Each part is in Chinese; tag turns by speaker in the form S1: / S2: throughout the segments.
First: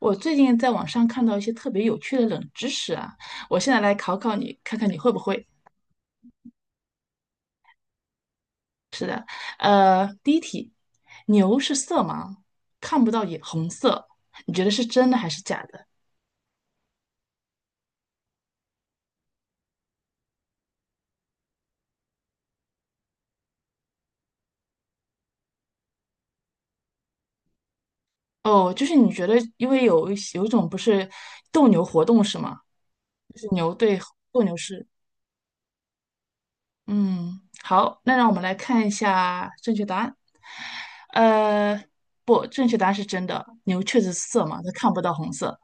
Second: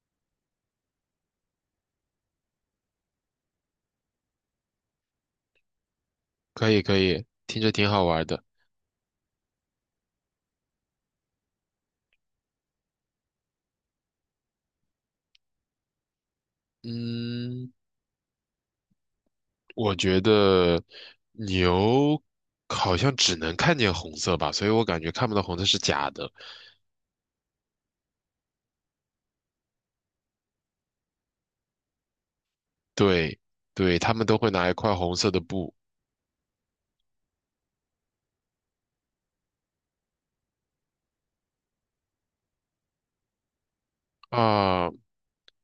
S1: 我最近在网上看到一些特别有趣的冷知识啊，我现在来考考你，看看你会不会。
S2: 可以可以，听着挺好玩的。
S1: 第一题，牛是色盲，看不到也红色，你觉得是真的还是假的？
S2: 嗯，我觉得牛好像只能看见红色吧，所以我感觉看不到红色是假的。
S1: 哦，就是你觉得，因为有一种不是斗牛活动是吗？就
S2: 对
S1: 是牛对
S2: 对，他们都
S1: 斗
S2: 会
S1: 牛
S2: 拿一
S1: 士。
S2: 块红色的布
S1: 嗯，好，那让我们来看一下正确答案。呃，不，正确答案是真的，牛确实是色盲，它
S2: 啊，
S1: 看不到红色。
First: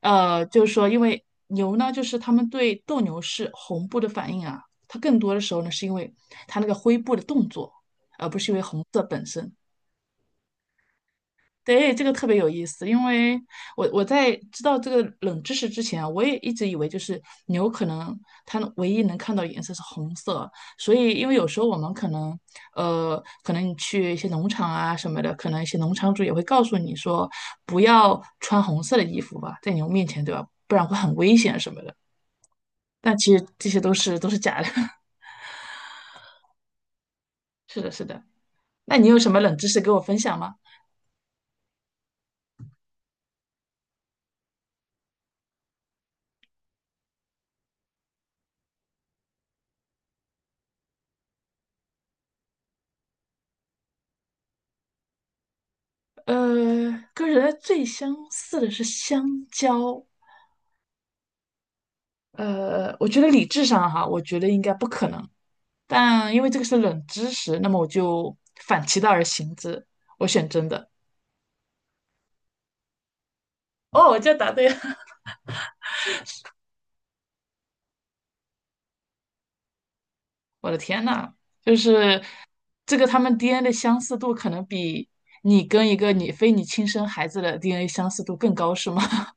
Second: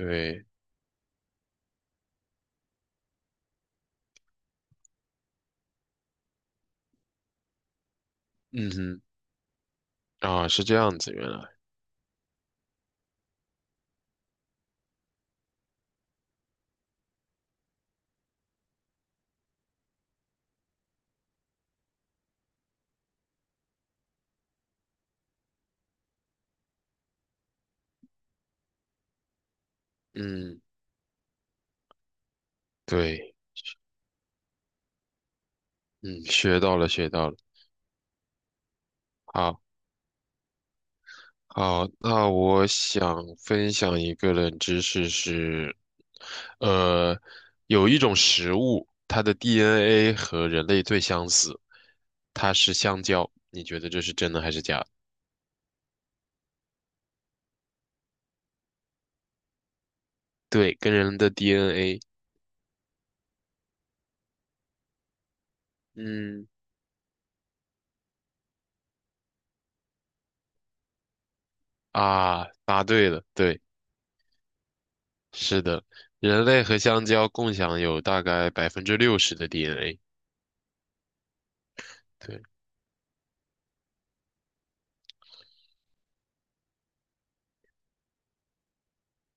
S1: 就是说，因为牛呢，就是它们对斗牛士红布的反应啊，它更多的时候呢，是因为它那个灰布的动作，而不是因为
S2: 嗯
S1: 红色
S2: 哼，
S1: 本身。
S2: 啊，是这样子，原来，
S1: 对，这个特别有意思，因为我在知道这个冷知识之前啊，我也一直以为就是牛可能它唯一能看到颜色是红色，所以因为有时候我们可能可能你去一些农场啊什么的，可能一些农场主也会告诉你说不要穿红色的衣服吧，在牛面前，对吧？
S2: 嗯，
S1: 不然会很危险什么的。但
S2: 对，
S1: 其实这些都是假的。
S2: 嗯，学到了学到了。
S1: 是的，是的。那你有什么冷
S2: 好，
S1: 知识给我分享吗？
S2: 好，那我想分享一个冷知识是，呃，有一种食物，它的 DNA 和人类最相似，它是香蕉。你觉得这是真的还是假的？
S1: 呃，跟人类最相似的是香蕉。
S2: 对，跟人的 DNA，
S1: 我觉得理智上哈，我觉得应该不可能，但因
S2: 嗯，
S1: 为这个是冷知识，那么我就反其道而行之，我选真的。
S2: 啊，答对了，对，
S1: 哦，我就答对了！
S2: 是的，人类和香蕉共享有大概60%的 DNA。
S1: 我的天呐，就是
S2: 对，
S1: 这个他们 DNA 的相似度可能比你跟一个你非亲生孩子的 DNA 相似度更高，是吗？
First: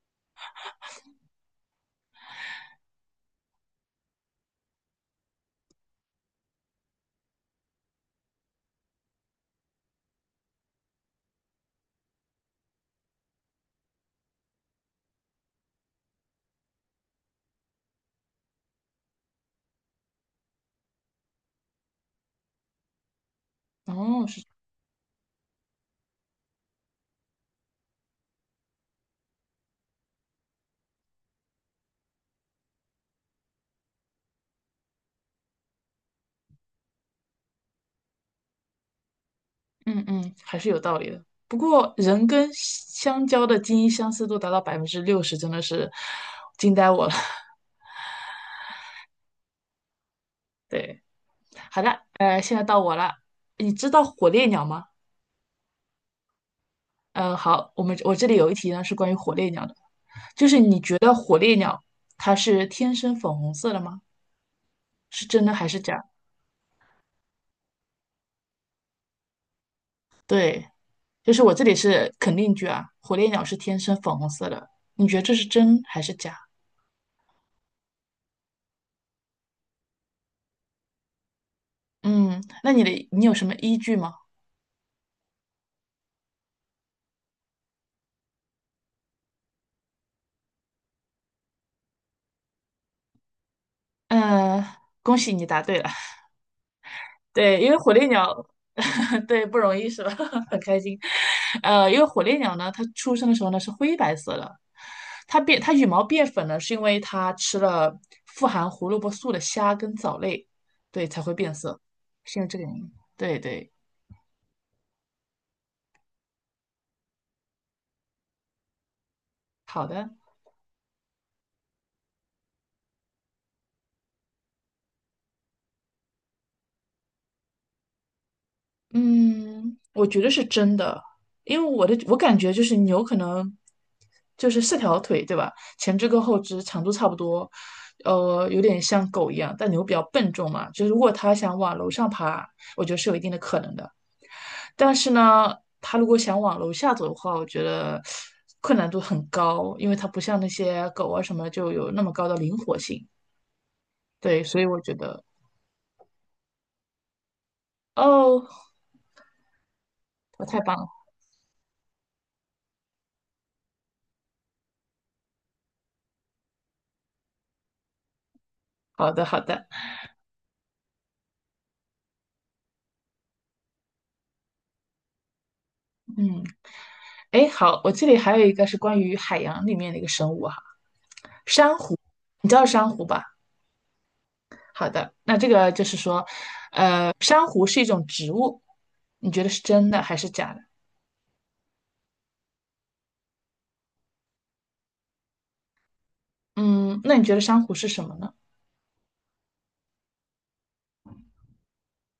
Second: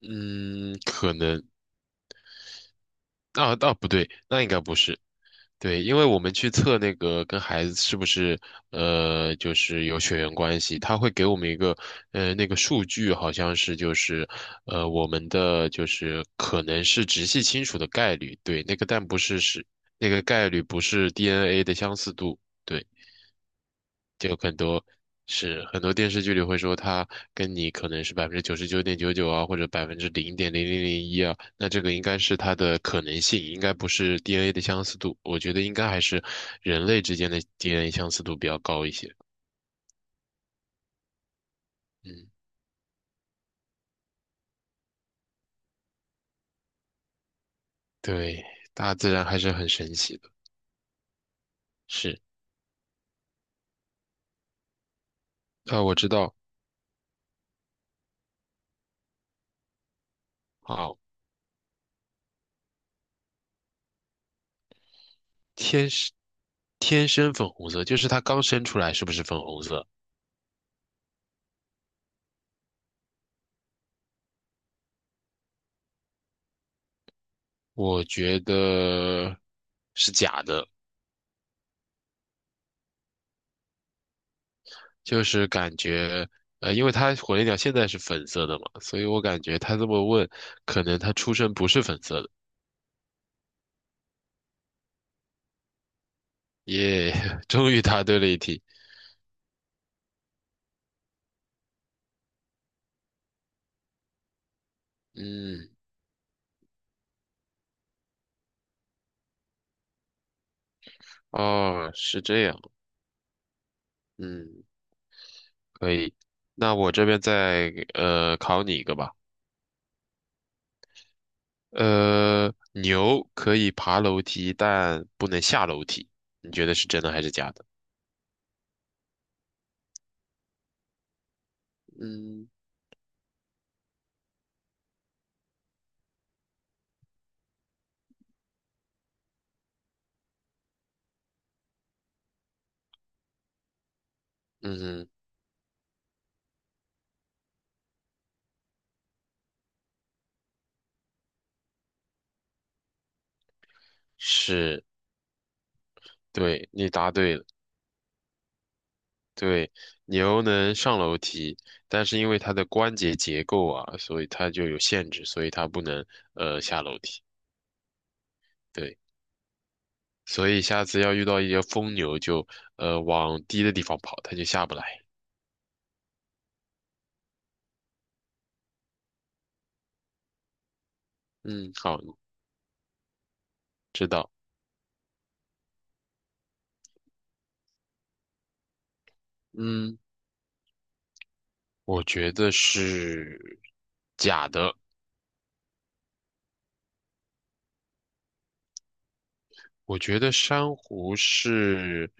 S2: 嗯，可能，啊，啊，不对，那应该不是。对，因为我们去测那个跟孩子是不是就是有血缘关系，他会给我们一个那个数据，好像是就是我们的就是可能是直系亲属的概率，对，那个但不是那个概率不是 DNA 的相似度，对，
S1: 哦，
S2: 就
S1: 是，
S2: 很多是很多电视剧里会说他跟你可能是99.99%啊，或者0.0001%啊，那这个应该是它的可能性，应该不是 DNA 的相似度，我觉得应该还是人类之间的 DNA 相似度比较高一些。
S1: 嗯嗯，还是有道理的。不过人
S2: 嗯，
S1: 跟香蕉的基因相似度达到百分之六十，真的是惊呆我了。
S2: 对，大自然还是很神奇的。
S1: 对。好的，
S2: 是，
S1: 现在到我了。你知道火烈鸟吗？
S2: 啊，我知道，
S1: 嗯，好，我这里有一题呢，是关于火烈鸟的，就是你
S2: 啊，
S1: 觉得火烈鸟它是天生粉红色的吗？是真的还是
S2: 天
S1: 假？
S2: 生天生粉红色，就是它刚生出来是不是粉红色？
S1: 对，就是我这里是肯定句啊，火烈鸟是天生粉红色的，你觉得这是真还是假？
S2: 我觉得是假的。
S1: 嗯，那你有什么依据吗？
S2: 就是感觉，因为他火烈鸟现在是粉色的嘛，所以我感觉他这么问，可能他出身不是粉色的。
S1: 呃，恭喜你答对了。
S2: 耶，
S1: 对，因
S2: 终
S1: 为
S2: 于
S1: 火
S2: 答
S1: 烈
S2: 对了
S1: 鸟，
S2: 一题。
S1: 对，不容易是吧？很开心。因为火烈鸟呢，它出生的时候呢是灰白色的，它变
S2: 嗯，
S1: 它羽毛变粉呢，是因为它吃了富含胡萝卜素的虾跟藻类，对，才会变色，
S2: 哦，是
S1: 是因
S2: 这
S1: 为这
S2: 样。
S1: 个原因。对对，
S2: 嗯，可以。那我这边再考你一个吧。
S1: 好的。
S2: 牛可以爬楼梯，但不能下楼梯。你觉得是真的还是假的？
S1: 嗯，我觉得是真的，因为我感
S2: 嗯
S1: 觉就是牛可能就是四条腿，对吧？前肢跟后肢长度差不多，有点像狗一样，但牛比较笨重嘛，就是如果它想往楼上爬，我觉得是有一定的可能的。
S2: 嗯
S1: 但
S2: 哼
S1: 是呢，它如果想往楼下走的话，我觉得困难度很高，因为它不像那些狗啊什么就有那么高的灵活性。对，所以我
S2: 是，
S1: 觉得，
S2: 对，你答对了。
S1: 哦，
S2: 对，牛
S1: 我太棒
S2: 能
S1: 了，
S2: 上楼梯，但是因为它的关节结构啊，所以它就有限制，所以它不能下楼梯。对，
S1: 好的好的，
S2: 所以下次要遇到一些疯牛就，往低的地方跑，它就下不来。
S1: 嗯。哎，好，我这里还有一个是关于海洋里面的一个生物哈，
S2: 嗯，
S1: 珊瑚，
S2: 好，
S1: 你知道珊瑚吧？
S2: 知道。
S1: 好的，那这个就是说，珊瑚是一种植物，你觉得是真
S2: 嗯，
S1: 的还是假的？
S2: 我觉得是假的。
S1: 嗯，那你觉得珊瑚是什么呢？
S2: 我觉得珊瑚是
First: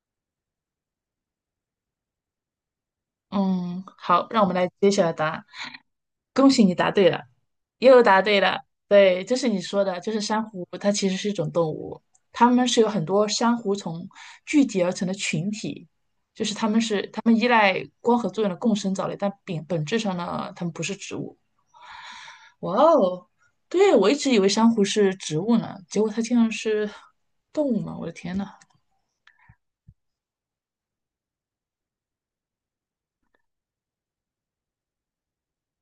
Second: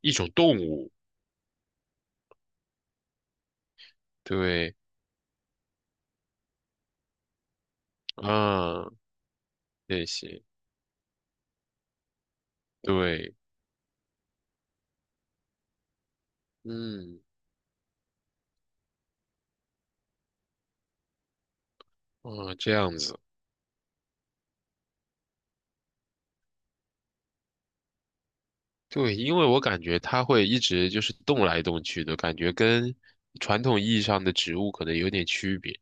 S2: 一种动物。
S1: 嗯，好，让我们来
S2: 对，
S1: 揭晓答案。恭喜你答对了，又答对了。
S2: 啊，
S1: 对，就是你说的，
S2: 谢
S1: 就是珊
S2: 谢。
S1: 瑚，它其实是一种动物，它们是由很多
S2: 对，
S1: 珊瑚虫聚集而成的群体，
S2: 嗯，
S1: 它们依赖光合作用的共生藻类，但本质上呢，它们不是植物。
S2: 啊，这
S1: 哇
S2: 样子。
S1: 哦，对，我一直以为珊瑚是植物呢，结果它竟然是动物嘛！我的天呐，
S2: 对，因为我感觉它会一直就是动来动去的，感觉跟传统意义上的植物可能有点区别。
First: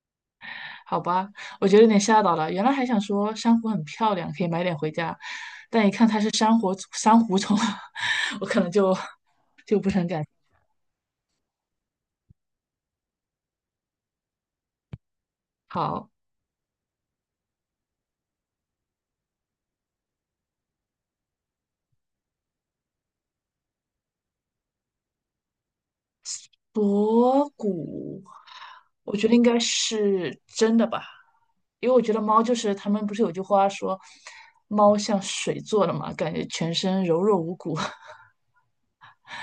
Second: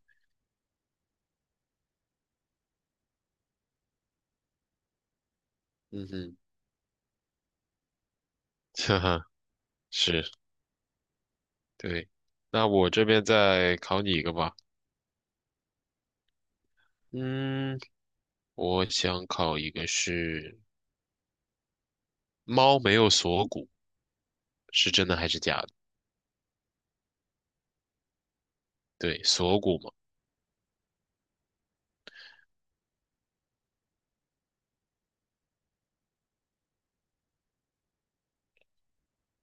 S1: 好吧，我觉得有点吓到了。原来还想说珊瑚很漂亮，可以买点回家，但一看
S2: 嗯
S1: 它是
S2: 哼，
S1: 珊瑚虫啊，我可能 就
S2: 哈哈，
S1: 不是很
S2: 是，
S1: 感。
S2: 对。那我这边再考你一个吧。
S1: 好，
S2: 嗯，我想考一个是猫没有锁骨，是真的还是假的？
S1: 博古，我
S2: 对，
S1: 觉得应该
S2: 锁骨嘛。
S1: 是真的吧，因为我觉得猫就是他们不是有句话说，猫像水做的嘛，感觉全身柔弱无骨。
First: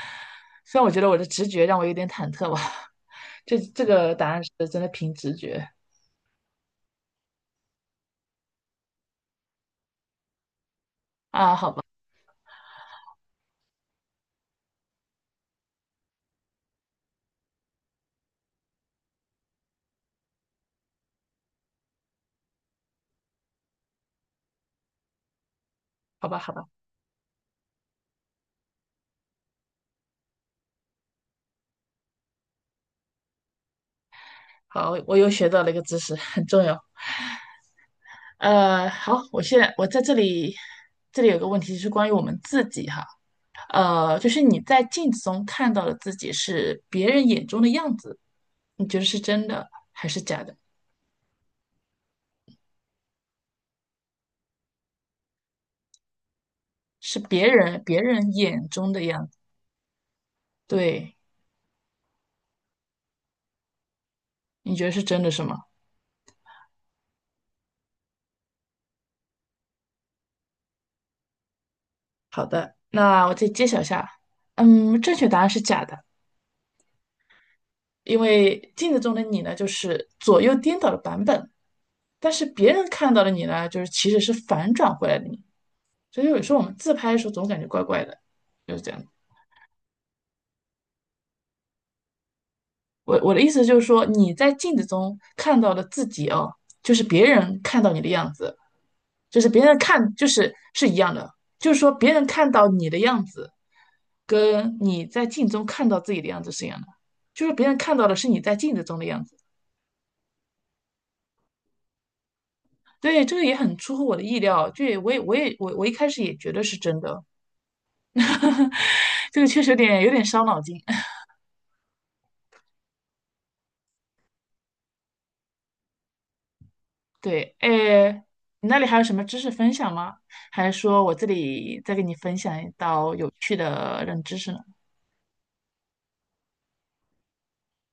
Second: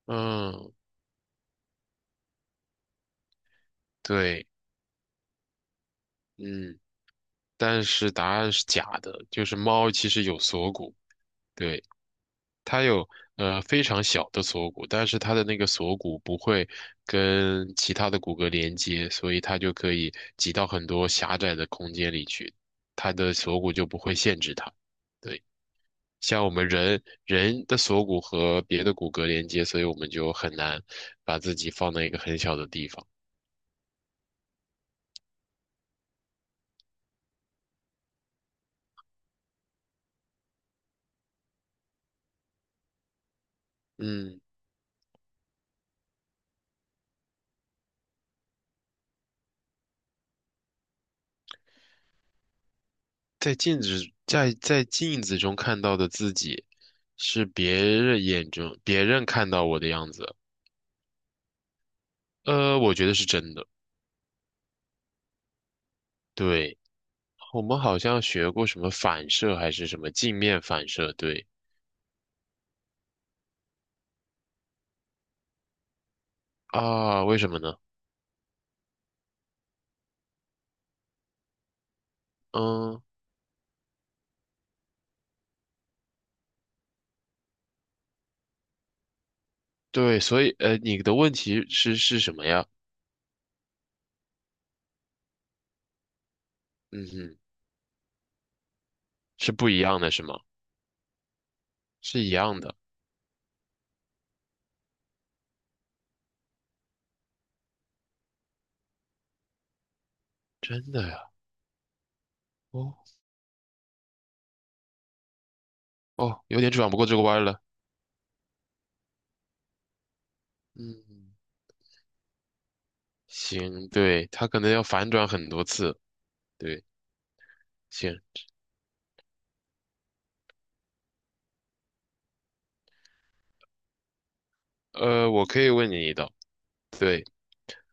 S2: 嗯，
S1: 虽然我觉得我的直觉让我有点忐忑吧，这个答案
S2: 对，
S1: 是真的凭直觉
S2: 嗯，但是答案是假的，就是猫其实有锁骨。
S1: 啊，好吧，
S2: 对。它有非常小的锁骨，但是它的那个锁骨不会跟其他的骨骼连接，所以它就可以挤到很多狭窄的空间里去，它的锁骨就不会限制它。对，
S1: 好吧，
S2: 像我
S1: 好吧，
S2: 们人的锁骨和别的骨骼连接，所以我们就很难把自己放在一个很小的地方。
S1: 好，我又学到了一个知识，很重要。好，我现在在这里，这里有个问题是关于我们自己哈。就
S2: 嗯，
S1: 是你在镜子中看到的自己是别人眼中的样子，你觉得是真的还是假的？
S2: 在镜子中看到的自己，
S1: 是
S2: 是
S1: 别
S2: 别
S1: 人别
S2: 人
S1: 人
S2: 眼
S1: 眼
S2: 中
S1: 中的
S2: 别人
S1: 样子，
S2: 看到我的样子。
S1: 对，
S2: 我觉得是真的。
S1: 你觉得是真的是吗？
S2: 对。我们好像学过什么反射还是什么镜面反射，对
S1: 好的，那我再揭晓一下，嗯，正确答案是假的，
S2: 啊，为什么呢？
S1: 因为镜子中的你呢，就是左右颠倒的版本，但是别人
S2: 嗯，
S1: 看到的你呢，就是其实是反转回来的你，所以有时候我们自拍的时候总感觉怪怪的，就是这样。
S2: 对，所以你的问题是什么呀？
S1: 我的意思就是说，你在镜子中看到的自己哦，就是
S2: 嗯
S1: 别
S2: 哼，
S1: 人看到你的样子，就是
S2: 是
S1: 别
S2: 不
S1: 人
S2: 一样的，
S1: 看
S2: 是
S1: 就
S2: 吗？
S1: 是是一样的，就是说别
S2: 是
S1: 人
S2: 一
S1: 看
S2: 样
S1: 到
S2: 的，
S1: 你的样子，跟你在镜中看到自己的样子是一样的，就是别人看到的是你在镜子中的样子。
S2: 真的呀？哦
S1: 对，这个也很出乎我的意料，就也我也我也我我一开始也
S2: 哦，
S1: 觉
S2: 有
S1: 得
S2: 点
S1: 是
S2: 转不
S1: 真
S2: 过这个
S1: 的，
S2: 弯儿了。
S1: 这个确实有点伤脑筋。
S2: 嗯，行，对，他可能要反转很多次。对，
S1: 对，诶，
S2: 行，
S1: 你那里还有什么知识分享吗？还是说我这里再给你分享一道有趣的冷知识呢？
S2: 我可以问你一道，对。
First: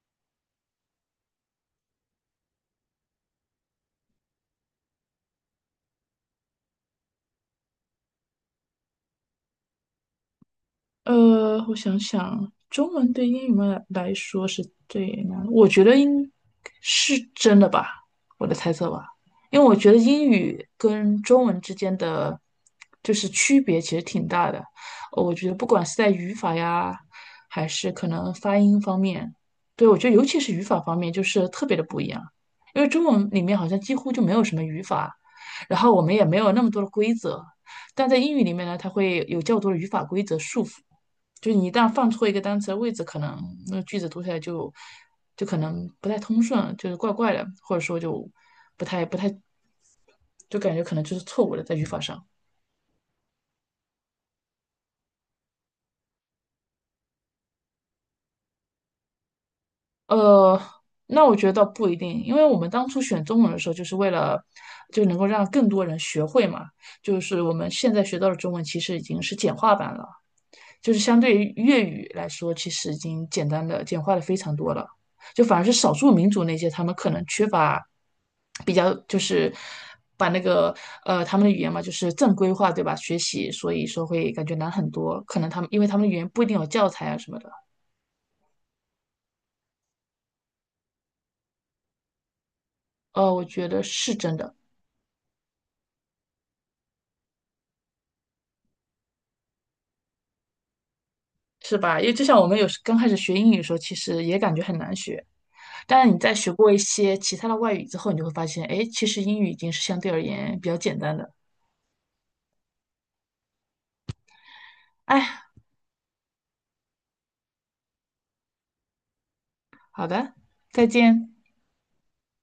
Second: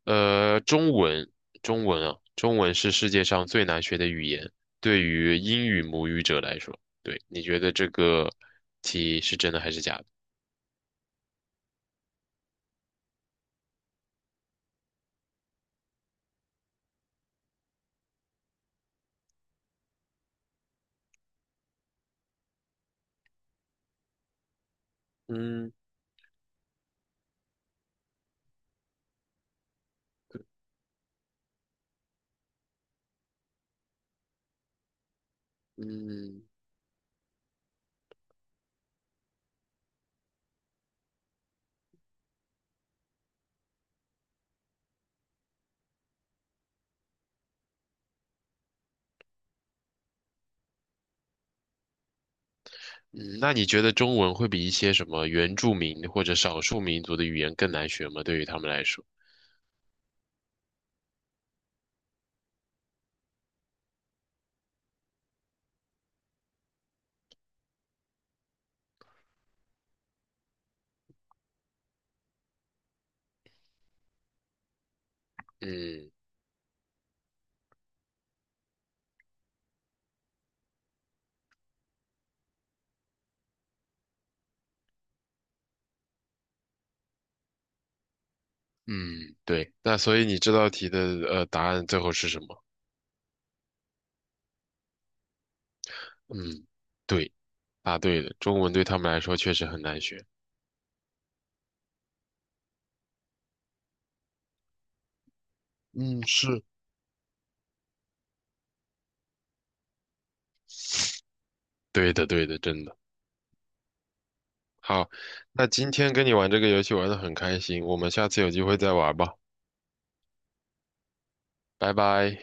S2: 呃，中文，中文是世界上最难学的语言，对于英语母语者来说，对，你觉得这个题是真的还是假的？
S1: 我想想，中文对英语们来说是最难的我觉得应是真的吧，我的猜测吧，因为我觉得英语跟中文之间的就是区别其实挺大的，我觉得不
S2: 嗯
S1: 管是在语法呀，还是可能发音方面，对，我觉得尤其是语法方面就是特别的不一样，因为中文里面好像几乎就没有什么语法，然后我们也没
S2: 嗯
S1: 有那么多的规则，但在英语里面呢，它会有较多的语法规则束缚。就是你一旦放错一个单词的位置，可能那个句子读起来就就可能不太通顺，就是怪怪的，或者说就不太，就感觉可能就是错误的在语法上。
S2: 嗯，那你觉得中文会比一些什么原住民或者少数民族的语言更难学吗？对于他们来说？
S1: 呃，那我觉得倒不一定，因为我们当初选中文的时候，就是为了就能够让更多人学会嘛。就是我们现在学到的中文，其实已经是简化版了。就是相对于粤语来说，其实已经简单的简化的非常多了。就反而是少数
S2: 嗯
S1: 民族那些，他们可能缺乏比较，就是把那个他们的语言嘛，就是正规化，对吧？学习，所以说会感觉难很多。可能他们因为他们的语言不一定有教材啊什么的。
S2: 嗯，对，那所以你这道题的答案最后是什么？
S1: 我觉得是真的，
S2: 嗯，对，答对了，中文对他们来说确实很难学。
S1: 是吧？因为就像我们有时刚开始学英语的时候，其实也感觉很难学。但是你
S2: 嗯，
S1: 在学
S2: 是
S1: 过一些其他的外语之后，你就会发现，哎，其实英语已经是相对而言比较简单的。
S2: 对的，对的，真的。好，
S1: 哎，
S2: 那今天跟你玩这个游戏玩的很开心，我们下次有机会再玩吧，
S1: 好的，再见。
S2: 拜拜。